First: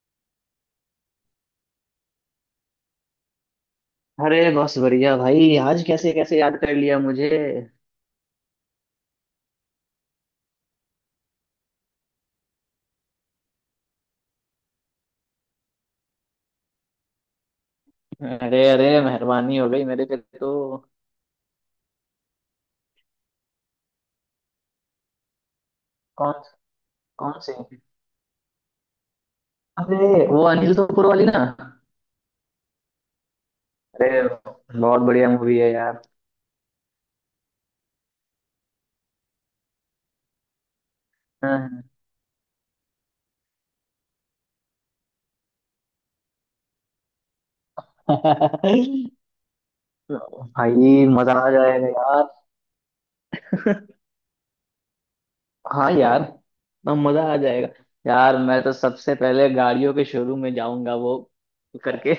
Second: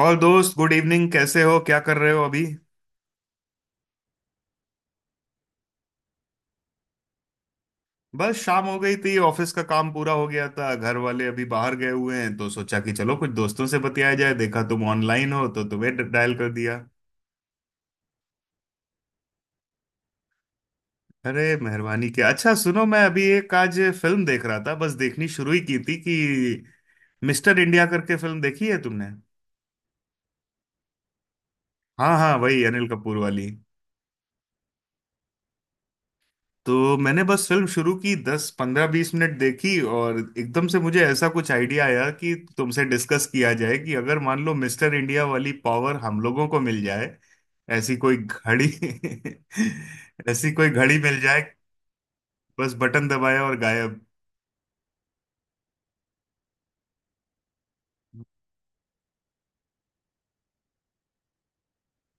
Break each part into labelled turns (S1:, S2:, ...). S1: और दोस्त, good evening. कैसे हो? क्या कर रहे हो अभी?
S2: अरे बस बढ़िया भाई। आज कैसे कैसे याद कर लिया मुझे।
S1: बस शाम हो गई थी, ऑफिस का काम पूरा हो गया था, घर वाले अभी बाहर गए हुए हैं, तो सोचा कि चलो कुछ दोस्तों से बतियाया जाए। देखा तुम ऑनलाइन हो तो तुम्हें डायल कर दिया।
S2: अरे अरे मेहरबानी हो गई मेरे पे तो।
S1: अरे मेहरबानी क्या। अच्छा सुनो, मैं अभी एक आज फिल्म देख रहा था, बस देखनी शुरू ही की थी कि
S2: कौन? कौन से?
S1: मिस्टर इंडिया करके फिल्म देखी है तुमने?
S2: अरे वो अनिल कपूर वाली ना।
S1: हाँ हाँ, वही अनिल कपूर वाली।
S2: अरे बहुत बढ़िया मूवी है यार।
S1: तो मैंने बस फिल्म शुरू की, दस पंद्रह बीस मिनट देखी और एकदम से मुझे ऐसा कुछ
S2: हाँ।
S1: आइडिया आया कि तुमसे डिस्कस किया जाए कि अगर मान लो मिस्टर इंडिया वाली पावर हम लोगों को मिल जाए। ऐसी कोई घड़ी ऐसी कोई घड़ी
S2: भाई
S1: मिल
S2: मजा
S1: जाए।
S2: आ जाएगा यार।
S1: बस बटन दबाया और गायब।
S2: हाँ यार, ना मजा आ जाएगा। यार मैं तो सबसे पहले गाड़ियों के शोरूम में जाऊंगा, वो करके।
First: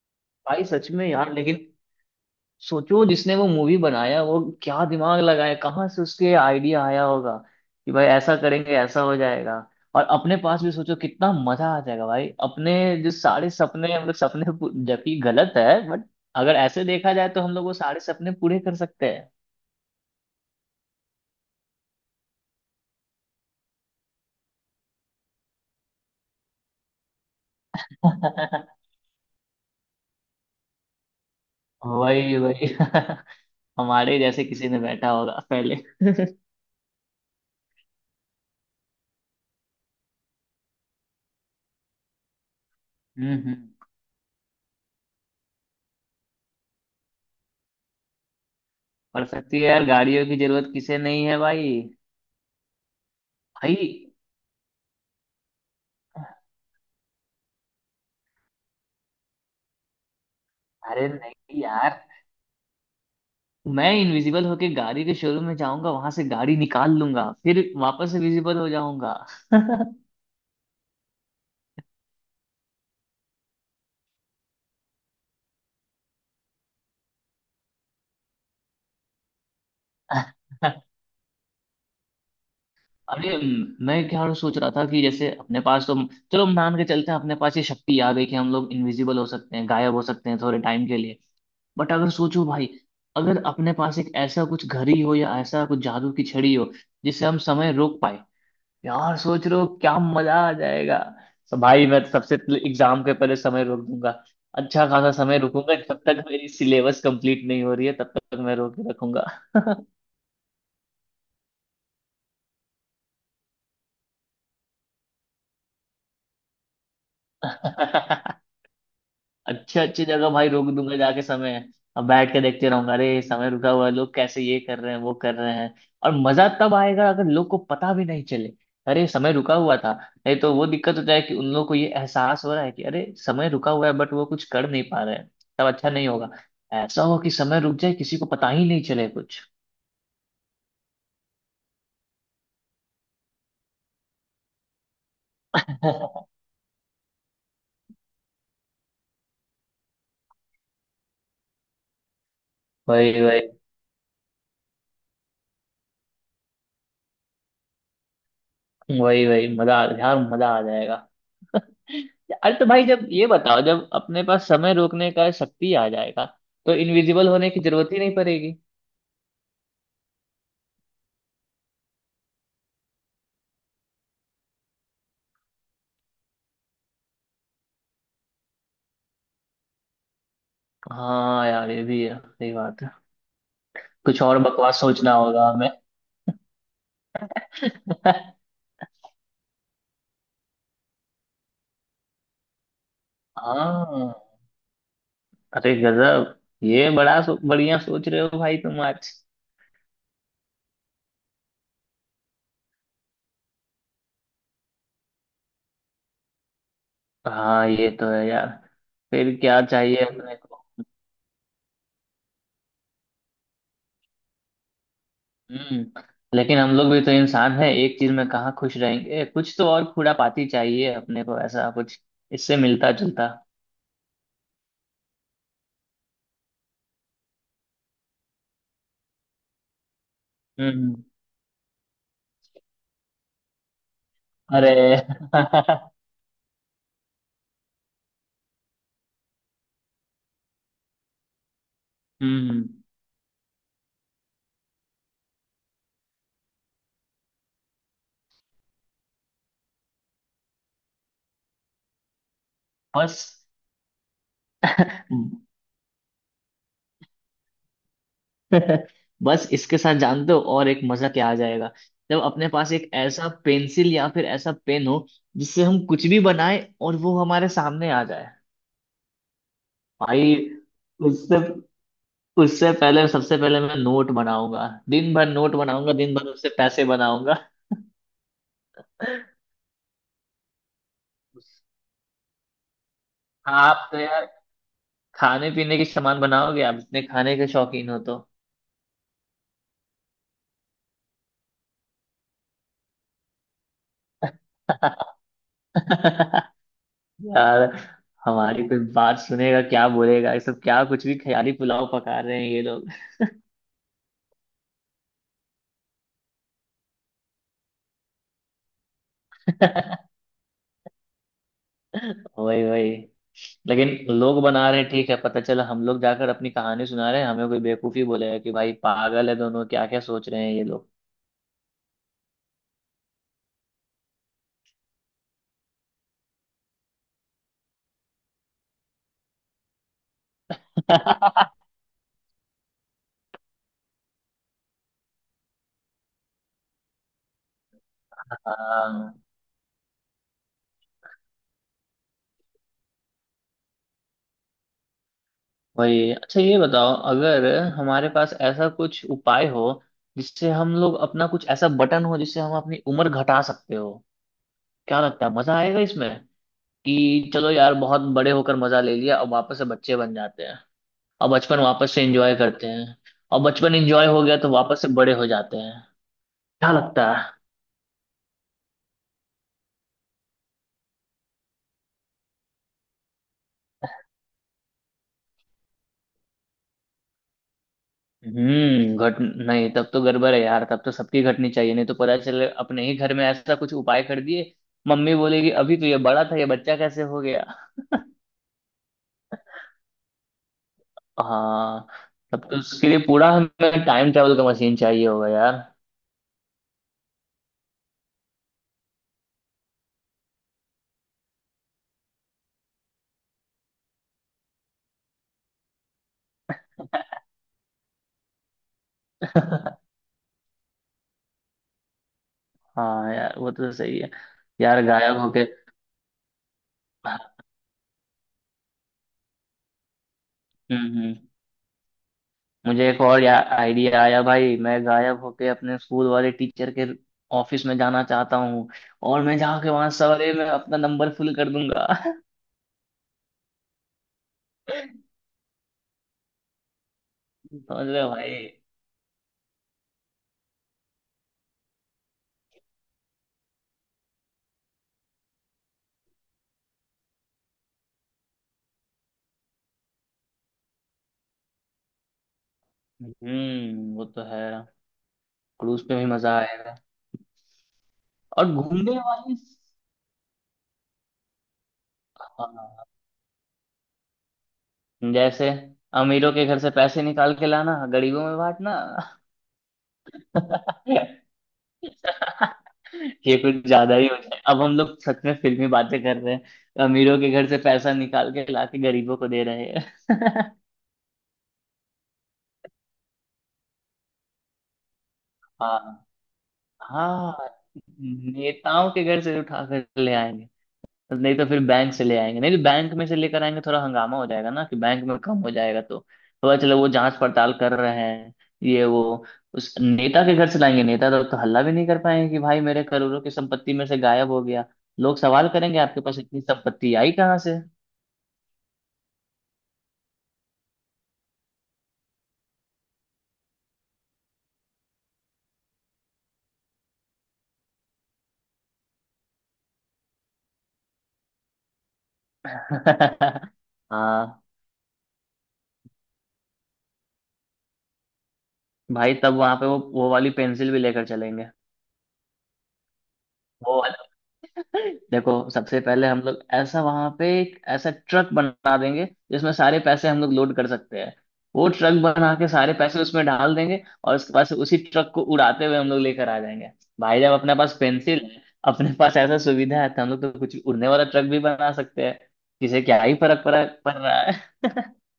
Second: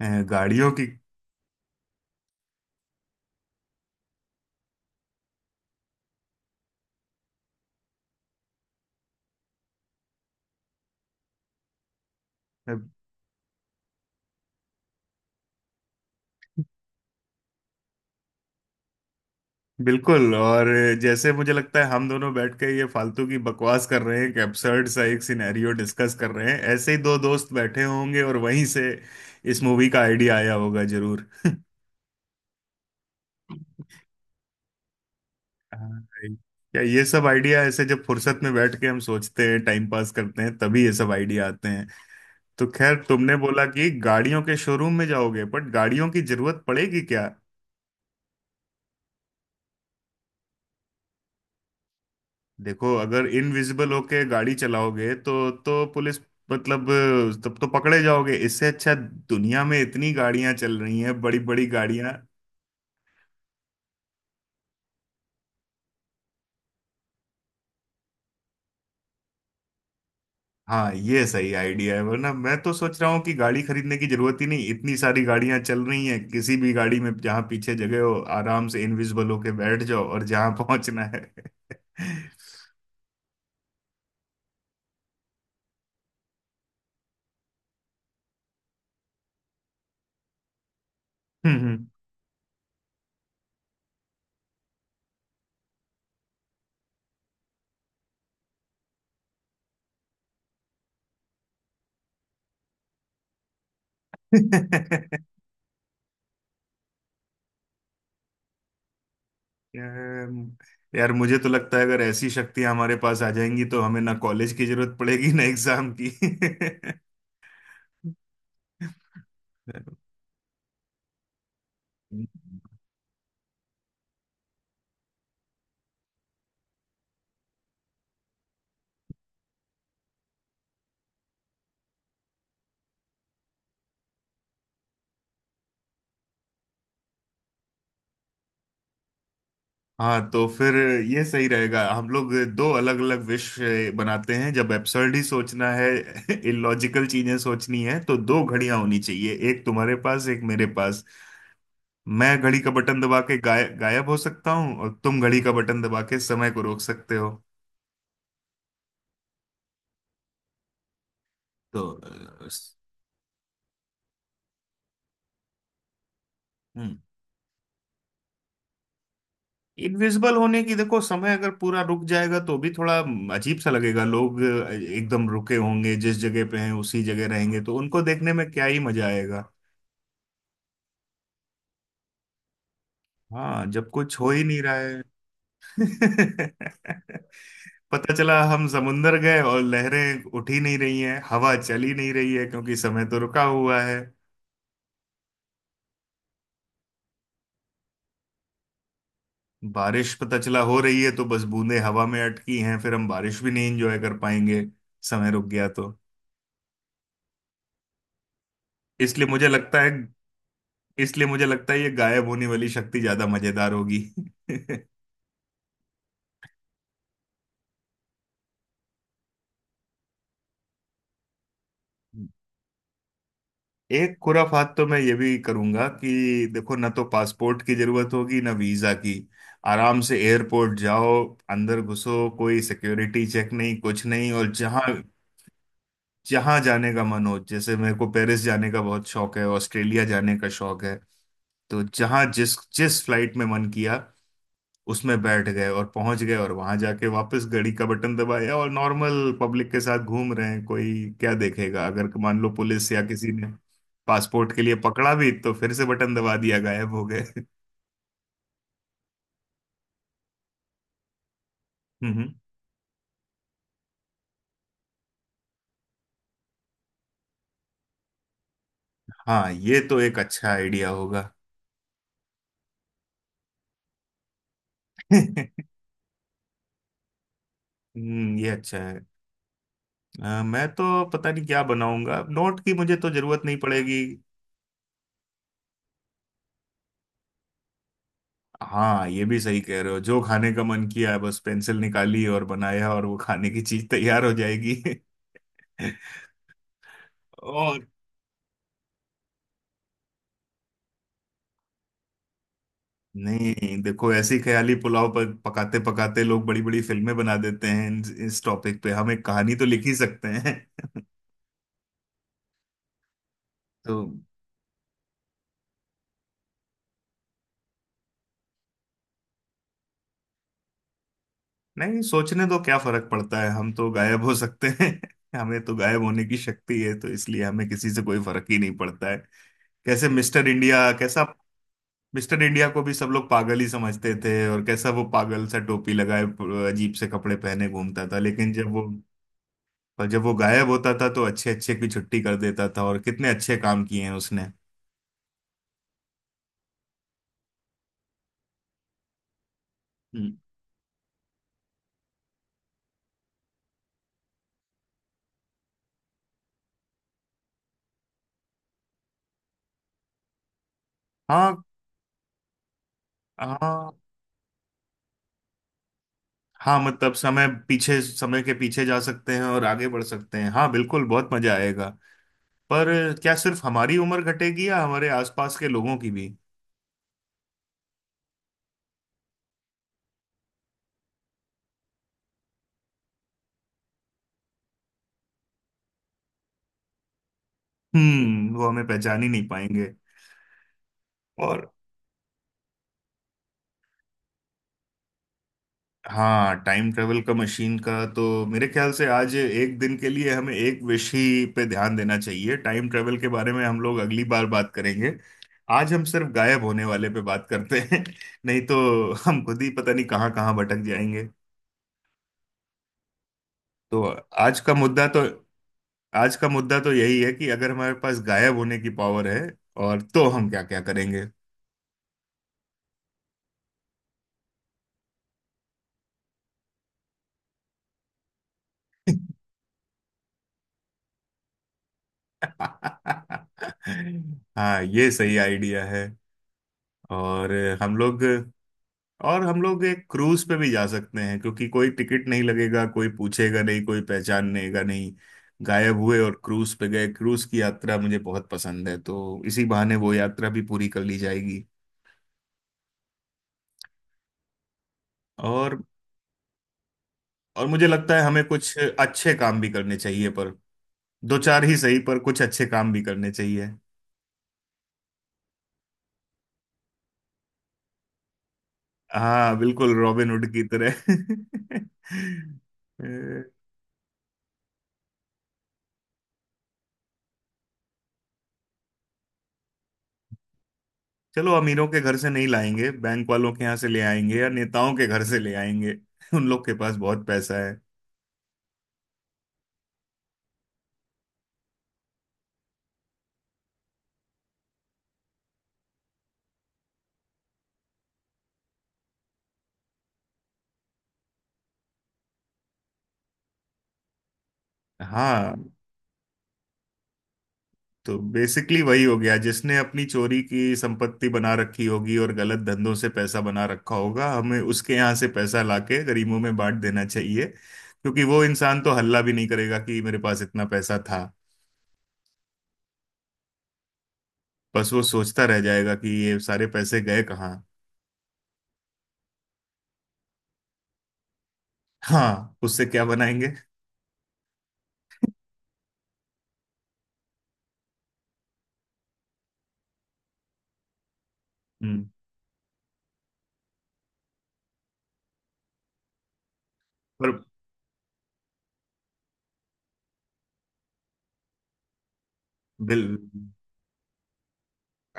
S2: भाई
S1: गाड़ियों की।
S2: सच में यार, लेकिन सोचो जिसने वो मूवी बनाया वो क्या दिमाग लगाया, कहाँ से उसके आइडिया आया होगा कि भाई ऐसा करेंगे, ऐसा हो जाएगा। और अपने पास भी सोचो कितना मजा आ जाएगा भाई। अपने जो सारे सपने हम लोग, जबकि गलत है बट अगर ऐसे देखा जाए तो हम लोग वो सारे सपने पूरे कर सकते हैं।
S1: बिल्कुल। और जैसे मुझे लगता है हम दोनों बैठ के ये फालतू की बकवास कर रहे हैं, एक एब्सर्ड सा एक सिनेरियो डिस्कस कर रहे हैं, ऐसे ही दो दोस्त बैठे होंगे और वहीं से इस मूवी का आइडिया आया होगा जरूर।
S2: वही वही। हमारे जैसे किसी ने बैठा होगा पहले।
S1: हाँ, भाई, क्या ये सब आइडिया ऐसे जब फुर्सत में बैठ के हम सोचते हैं, टाइम पास करते हैं, तभी ये सब आइडिया आते हैं। तो खैर, तुमने बोला
S2: हम्म।
S1: कि गाड़ियों के शोरूम में जाओगे, बट गाड़ियों की जरूरत पड़ेगी क्या?
S2: पड़ सकती है यार, गाड़ियों की जरूरत किसे नहीं है भाई।
S1: देखो, अगर
S2: भाई
S1: इनविजिबल होके गाड़ी चलाओगे तो पुलिस, मतलब, तब तो पकड़े जाओगे। इससे अच्छा दुनिया में इतनी गाड़ियां चल रही
S2: अरे
S1: हैं, बड़ी
S2: नहीं
S1: बड़ी
S2: यार,
S1: गाड़ियां।
S2: मैं इनविजिबल होके गाड़ी के शोरूम में जाऊंगा, वहां से गाड़ी निकाल लूंगा, फिर वापस से विजिबल हो जाऊंगा।
S1: हाँ, ये सही आइडिया है। वरना मैं तो सोच रहा हूँ कि गाड़ी खरीदने की जरूरत ही नहीं, इतनी सारी गाड़ियां चल रही हैं, किसी भी गाड़ी में जहां पीछे जगह हो, आराम से इनविजिबल होके बैठ जाओ और जहां पहुंचना है।
S2: अरे मैं क्या सोच रहा था कि जैसे अपने पास तो, चलो हम मान के चलते हैं अपने पास ये शक्ति आ गई कि हम लोग इनविजिबल हो सकते हैं, गायब हो सकते हैं थोड़े टाइम के लिए।
S1: हम्म
S2: बट अगर सोचो भाई, अगर अपने पास एक ऐसा कुछ घड़ी हो या ऐसा कुछ जादू की छड़ी हो जिससे हम समय रोक पाए, यार सोच रहे हो क्या मजा आ जाएगा। तो भाई मैं तो सबसे पहले एग्जाम के पहले समय रोक दूंगा। अच्छा
S1: हम्म।
S2: खासा समय रुकूंगा, जब तक मेरी सिलेबस कंप्लीट नहीं हो रही है तब तक मैं रोक के रखूंगा।
S1: यार यार, मुझे तो लगता है अगर ऐसी शक्तियां हमारे पास आ जाएंगी तो हमें ना कॉलेज की जरूरत पड़ेगी ना एग्जाम की।
S2: अच्छे अच्छे जगह भाई रोक दूंगा जाके समय। अब बैठ के देखते रहूंगा, अरे समय रुका हुआ है, लोग कैसे ये कर रहे हैं वो कर रहे हैं। और मजा तब आएगा अगर लोग को पता भी नहीं चले अरे समय रुका हुआ था। नहीं तो वो दिक्कत हो जाए कि उन लोग को ये एहसास हो रहा है कि अरे समय रुका हुआ है बट वो कुछ कर नहीं पा रहे हैं, तब अच्छा नहीं होगा। ऐसा हो कि समय रुक जाए, किसी को पता ही नहीं चले कुछ।
S1: हाँ तो फिर ये सही रहेगा, हम लोग दो अलग अलग विश बनाते हैं। जब एब्सर्ड ही सोचना है, इलॉजिकल चीजें सोचनी है, तो दो घड़ियां होनी चाहिए, एक तुम्हारे पास एक मेरे पास। मैं घड़ी का बटन दबा
S2: वही
S1: के
S2: वही
S1: गायब हो सकता हूँ और तुम घड़ी का बटन दबा के समय को रोक सकते हो।
S2: वही वही, मजा यार मजा आ जाएगा।
S1: तो अ,
S2: अरे तो भाई जब ये बताओ, जब अपने पास समय रोकने का शक्ति आ जाएगा तो
S1: हम्म
S2: इनविजिबल होने की जरूरत ही नहीं पड़ेगी।
S1: इनविजिबल होने की, देखो समय अगर पूरा रुक जाएगा तो भी थोड़ा अजीब सा लगेगा। लोग एकदम रुके होंगे, जिस जगह पे हैं उसी जगह रहेंगे, तो उनको देखने में क्या ही मजा आएगा।
S2: हाँ यार ये भी है, सही बात है।
S1: हाँ, जब कुछ
S2: कुछ
S1: हो
S2: और
S1: ही नहीं रहा
S2: बकवास
S1: है।
S2: सोचना होगा हमें।
S1: पता चला हम समुंदर गए और लहरें उठ ही नहीं रही हैं, हवा चल ही नहीं रही है, क्योंकि समय तो रुका हुआ है।
S2: हाँ, अरे गजब। ये बढ़िया सोच रहे हो भाई तुम आज।
S1: बारिश पता चला हो रही है तो बस बूंदें हवा में अटकी हैं, फिर हम बारिश भी नहीं एंजॉय कर पाएंगे समय रुक गया तो।
S2: हाँ ये तो है यार।
S1: इसलिए
S2: फिर
S1: मुझे
S2: क्या
S1: लगता है
S2: चाहिए अपने को।
S1: इसलिए मुझे लगता है ये गायब होने वाली शक्ति ज्यादा मजेदार होगी।
S2: हम्म। लेकिन हम लोग भी तो इंसान हैं, एक चीज में कहाँ खुश रहेंगे, कुछ तो और खुरापाती चाहिए अपने को, ऐसा कुछ इससे मिलता जुलता।
S1: एक खुराफात तो मैं ये भी करूंगा कि देखो, ना तो पासपोर्ट की जरूरत होगी ना वीजा की। आराम से एयरपोर्ट
S2: हम्म।
S1: जाओ, अंदर घुसो, कोई सिक्योरिटी चेक नहीं, कुछ नहीं। और
S2: अरे।
S1: जहां जहां जाने का मन हो, जैसे मेरे को पेरिस जाने का बहुत शौक है, ऑस्ट्रेलिया जाने का शौक है, तो जहां जिस
S2: हम्म।
S1: जिस फ्लाइट में मन किया उसमें बैठ गए और पहुंच गए, और वहां जाके वापस घड़ी का बटन दबाया और नॉर्मल पब्लिक के साथ घूम रहे हैं। कोई क्या देखेगा? अगर मान लो पुलिस या
S2: बस।
S1: किसी ने पासपोर्ट के लिए पकड़ा भी तो फिर से बटन दबा दिया, गायब हो गए।
S2: बस इसके साथ जान दो और एक मजा क्या आ जाएगा, जब
S1: हम्म।
S2: अपने पास एक ऐसा पेंसिल या फिर ऐसा पेन हो जिससे हम कुछ भी बनाए और वो हमारे सामने आ जाए।
S1: हाँ, ये तो एक
S2: भाई
S1: अच्छा आइडिया होगा।
S2: उससे उससे पहले सबसे पहले मैं नोट बनाऊंगा, दिन भर नोट बनाऊंगा, दिन भर उससे पैसे बनाऊंगा।
S1: ये अच्छा है। मैं तो पता नहीं क्या बनाऊंगा, नोट की मुझे तो जरूरत नहीं
S2: आप तो
S1: पड़ेगी।
S2: यार खाने पीने के सामान बनाओगे, आप इतने खाने के शौकीन हो तो।
S1: हाँ, ये भी सही कह रहे हो, जो खाने का मन किया बस पेंसिल निकाली और बनाया और वो खाने की चीज तैयार हो जाएगी।
S2: यार
S1: और
S2: हमारी कोई बात सुनेगा, क्या बोलेगा, ये सब क्या कुछ भी ख्याली पुलाव पका रहे हैं ये लोग।
S1: नहीं, देखो ऐसी ख्याली पुलाव पर पकाते पकाते लोग बड़ी बड़ी फिल्में बना देते हैं। इस टॉपिक पे हम एक कहानी तो लिख ही सकते हैं।
S2: वही वही। लेकिन
S1: तो
S2: लोग बना रहे हैं ठीक है, पता चला हम लोग जाकर अपनी कहानी सुना रहे हैं हमें कोई बेवकूफी बोलेगा कि भाई पागल है दोनों, क्या क्या सोच रहे हैं ये लोग।
S1: नहीं, सोचने दो, क्या फर्क पड़ता है, हम तो गायब हो सकते हैं। हमें तो गायब होने की शक्ति है तो इसलिए हमें किसी से कोई फर्क ही नहीं पड़ता है। कैसे मिस्टर इंडिया, कैसा मिस्टर इंडिया को भी सब लोग पागल ही समझते थे। और कैसा वो पागल सा टोपी लगाए, अजीब से कपड़े पहने घूमता था, लेकिन जब वो
S2: हाँ,
S1: पर जब वो गायब होता था तो अच्छे अच्छे की छुट्टी कर देता था और कितने अच्छे काम किए हैं उसने।
S2: वही। अच्छा ये बताओ अगर हमारे पास ऐसा कुछ उपाय हो,
S1: हम्म,
S2: जिससे हम लोग अपना कुछ ऐसा बटन हो जिससे हम अपनी उम्र घटा सकते हो, क्या लगता है मजा आएगा इसमें कि चलो यार बहुत बड़े होकर मजा ले लिया, अब वापस से बच्चे बन जाते हैं, अब
S1: हाँ।
S2: बचपन वापस से एंजॉय करते हैं। और बचपन
S1: हाँ,
S2: एंजॉय हो गया तो वापस से बड़े हो जाते हैं, क्या
S1: हाँ
S2: लगता
S1: मतलब
S2: है।
S1: समय के पीछे जा सकते हैं और आगे बढ़ सकते हैं। हाँ बिल्कुल, बहुत मजा आएगा। पर क्या सिर्फ हमारी उम्र घटेगी या हमारे आसपास के लोगों की भी?
S2: घट नहीं तब तो गड़बड़ है यार, तब तो सबकी घटनी चाहिए, नहीं तो पता चले अपने ही घर में ऐसा कुछ उपाय कर दिए, मम्मी बोलेगी अभी तो ये बड़ा था, ये बच्चा कैसे हो गया।
S1: हम्म, वो हमें पहचान ही नहीं पाएंगे। और
S2: हाँ, तब तो उसके लिए पूरा हमें टाइम ट्रेवल का मशीन चाहिए होगा यार।
S1: हाँ, टाइम ट्रेवल का मशीन का तो मेरे ख्याल से आज एक दिन के लिए हमें एक विषय पे ध्यान देना चाहिए। टाइम ट्रेवल के बारे में हम लोग अगली बार बात करेंगे, आज हम सिर्फ गायब होने वाले पे बात करते हैं। नहीं तो हम खुद ही पता नहीं कहाँ कहाँ भटक जाएंगे।
S2: हाँ यार वो तो सही
S1: तो
S2: है।
S1: आज का
S2: यार
S1: मुद्दा
S2: गायब
S1: तो
S2: होके।
S1: आज का मुद्दा तो यही है
S2: हम्म
S1: कि अगर हमारे पास गायब होने की पावर है और तो हम क्या क्या
S2: हम्म।
S1: करेंगे।
S2: मुझे एक और या आइडिया आया भाई, मैं गायब होके अपने स्कूल वाले टीचर के ऑफिस में जाना चाहता हूँ और मैं जाके वहां सवेरे में अपना नंबर फुल कर दूंगा।
S1: हाँ, ये सही आइडिया है। और
S2: समझ
S1: हम
S2: रहे हो
S1: लोग
S2: भाई।
S1: हम लोग एक क्रूज पे भी जा सकते हैं, क्योंकि कोई टिकट नहीं लगेगा, कोई पूछेगा नहीं, कोई पहचानेगा नहीं। गायब हुए और क्रूज पे गए। क्रूज की यात्रा मुझे बहुत पसंद है, तो इसी बहाने वो यात्रा भी पूरी कर ली जाएगी।
S2: हम्म, वो तो है।
S1: और
S2: क्रूज पे भी मजा आएगा।
S1: और मुझे लगता है हमें
S2: और
S1: कुछ
S2: घूमने
S1: अच्छे
S2: वाली।
S1: काम भी करने चाहिए। पर दो चार ही सही, पर कुछ अच्छे
S2: हाँ,
S1: काम भी करने चाहिए।
S2: जैसे अमीरों के घर से पैसे निकाल के लाना, गरीबों में बांटना।
S1: हाँ बिल्कुल, रॉबिन हुड की तरह।
S2: ये कुछ ज्यादा ही हो जाए, अब हम लोग सच में फिल्मी बातें कर रहे हैं, अमीरों के घर से पैसा निकाल के लाके गरीबों को दे रहे हैं।
S1: चलो, अमीरों के घर से नहीं लाएंगे, बैंक वालों के यहाँ से ले आएंगे या नेताओं के घर से ले आएंगे।
S2: हाँ।
S1: उन लोग के पास बहुत
S2: हाँ,
S1: पैसा है।
S2: नेताओं के घर से उठा कर ले आएंगे, नहीं तो फिर बैंक से ले आएंगे, नहीं तो बैंक में से लेकर आएंगे थोड़ा हंगामा हो जाएगा ना कि बैंक में कम हो जाएगा तो। थोड़ा, चलो वो जांच पड़ताल कर रहे हैं ये वो, उस नेता के घर से लाएंगे, नेता तो हल्ला भी नहीं कर पाएंगे कि भाई मेरे करोड़ों की संपत्ति में से गायब हो गया, लोग सवाल
S1: हाँ,
S2: करेंगे आपके पास इतनी संपत्ति आई कहाँ से।
S1: तो बेसिकली वही हो गया, जिसने अपनी चोरी की संपत्ति बना रखी होगी और गलत धंधों से पैसा बना रखा होगा, हमें उसके यहाँ से पैसा लाके गरीबों में बांट देना चाहिए, क्योंकि वो इंसान तो हल्ला भी नहीं करेगा कि मेरे पास इतना पैसा था।
S2: हाँ
S1: बस वो सोचता रह जाएगा कि ये सारे पैसे गए कहाँ।
S2: भाई, तब वहां पे वो वाली पेंसिल भी लेकर चलेंगे।
S1: हाँ, उससे क्या बनाएंगे?
S2: वो वाला। देखो सबसे पहले हम लोग ऐसा वहां पे एक ऐसा ट्रक बना देंगे जिसमें सारे पैसे हम लोग लोड कर सकते हैं, वो ट्रक
S1: हम्म
S2: बना के सारे पैसे उसमें डाल देंगे और उसके बाद से उसी ट्रक को उड़ाते हुए हम लोग लेकर आ जाएंगे। भाई
S1: पर
S2: जब अपने पास पेंसिल है, अपने पास ऐसा सुविधा है तो हम लोग तो कुछ उड़ने वाला ट्रक भी बना सकते हैं, किसे क्या
S1: बिल
S2: ही फर्क पड़ा पड़ रहा है।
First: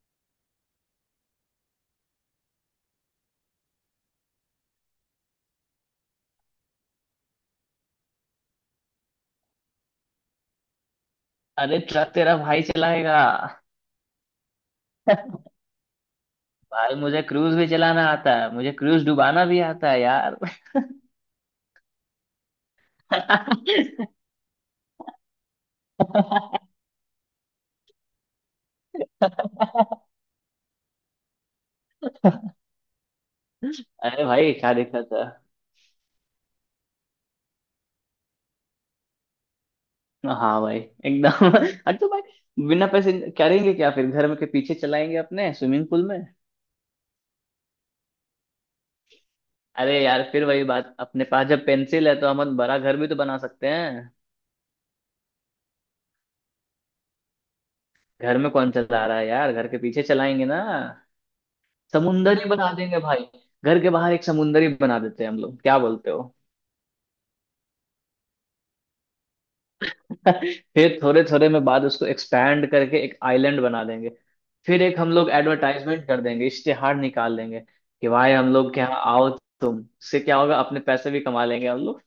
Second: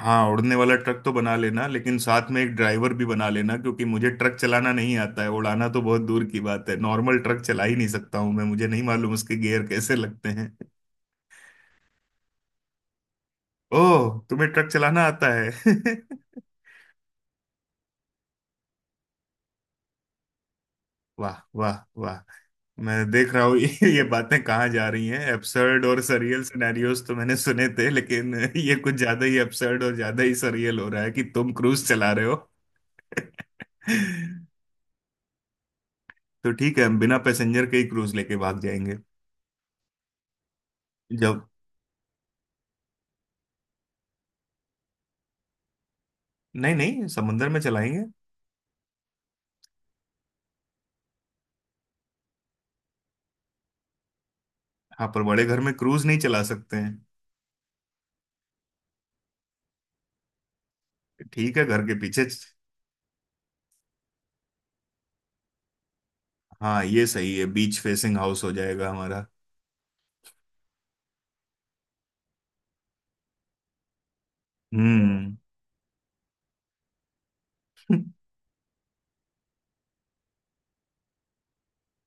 S1: हाँ, उड़ने वाला ट्रक तो बना लेना, लेकिन साथ में एक ड्राइवर भी बना लेना, क्योंकि मुझे ट्रक चलाना नहीं आता है, उड़ाना तो बहुत दूर की बात है, नॉर्मल ट्रक चला ही नहीं सकता हूँ मैं। मुझे नहीं मालूम उसके गियर कैसे लगते हैं।
S2: अरे ट्रक तेरा भाई चलाएगा।
S1: ओह, तुम्हें ट्रक चलाना आता है?
S2: भाई मुझे क्रूज भी चलाना आता है, मुझे क्रूज डुबाना भी आता है यार।
S1: वाह वाह वाह! मैं देख रहा हूँ ये बातें कहाँ जा रही हैं। एब्सर्ड और सरियल सिनेरियोस तो मैंने सुने थे, लेकिन ये कुछ ज्यादा ही एब्सर्ड और ज्यादा ही सरियल हो रहा है कि तुम क्रूज चला रहे हो।
S2: अरे भाई क्या देखा था।
S1: तो ठीक है, हम बिना पैसेंजर के ही क्रूज लेके भाग जाएंगे।
S2: हाँ भाई
S1: जब
S2: एकदम। अरे तो भाई बिना पैसे करेंगे क्या, फिर घर के पीछे चलाएंगे अपने स्विमिंग पूल में।
S1: नहीं नहीं, समुंदर में चलाएंगे।
S2: अरे यार फिर वही बात, अपने पास जब पेंसिल है तो हम बड़ा घर भी तो बना सकते हैं।
S1: हाँ, पर बड़े घर में क्रूज नहीं चला सकते हैं।
S2: घर में कौन चला रहा है यार, घर के पीछे चलाएंगे ना।
S1: ठीक है, घर के पीछे।
S2: समुंदर ही बना देंगे भाई, घर के बाहर एक समुंदर ही बना देते हैं हम लोग, क्या बोलते हो।
S1: हाँ, ये सही है, बीच फेसिंग हाउस हो जाएगा हमारा।
S2: फिर थोड़े थोड़े में बाद उसको एक्सपैंड करके एक आइलैंड बना देंगे, फिर एक हम लोग
S1: हम्म
S2: एडवर्टाइजमेंट कर देंगे, इश्तेहार निकाल देंगे कि भाई हम लोग के यहाँ आओ, तुम इससे क्या होगा, अपने पैसे भी कमा लेंगे हम लोग।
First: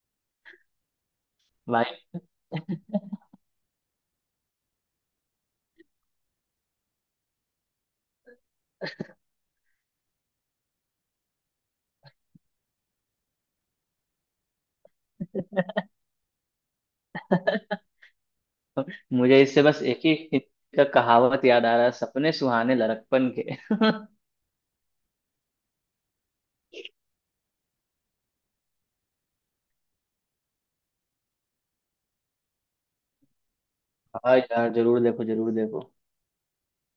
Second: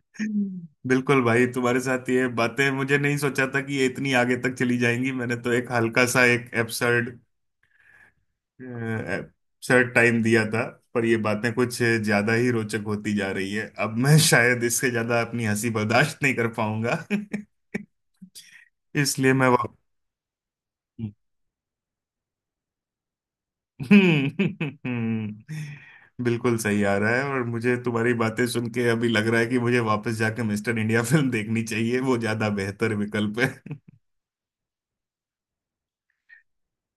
S1: बिल्कुल भाई, तुम्हारे
S2: भाई।
S1: साथ ये बातें मुझे नहीं सोचा था कि ये इतनी आगे तक चली जाएंगी। मैंने तो एक हल्का सा एक एब्सर्ड एब्सर्ड टाइम दिया था, पर ये बातें कुछ ज्यादा ही रोचक होती जा रही है। अब मैं शायद इससे ज्यादा अपनी हंसी बर्दाश्त नहीं कर पाऊंगा। इसलिए
S2: मुझे
S1: मैं
S2: इससे बस एक ही का
S1: वा-
S2: कहावत याद आ रहा है, सपने सुहाने लड़कपन के।
S1: हम्म। बिल्कुल सही आ रहा है, और मुझे तुम्हारी बातें सुन के अभी लग रहा है कि मुझे वापस जाकर मिस्टर इंडिया फिल्म देखनी चाहिए, वो ज्यादा बेहतर विकल्प है।
S2: हाँ यार जरूर देखो, जरूर देखो।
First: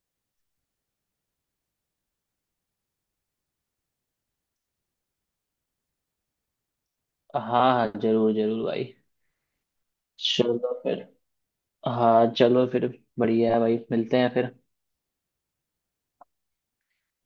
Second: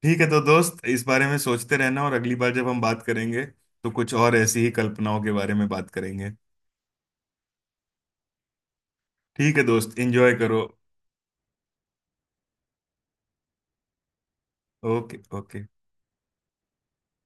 S1: ठीक है, तो दोस्त इस बारे में सोचते रहना, और अगली बार जब हम बात करेंगे तो कुछ और ऐसी ही कल्पनाओं के बारे में बात करेंगे।
S2: हाँ हाँ, जरूर जरूर भाई।
S1: ठीक है दोस्त, एंजॉय करो।
S2: चलो फिर। हाँ चलो फिर। बढ़िया है भाई, मिलते हैं फिर।
S1: Okay okay.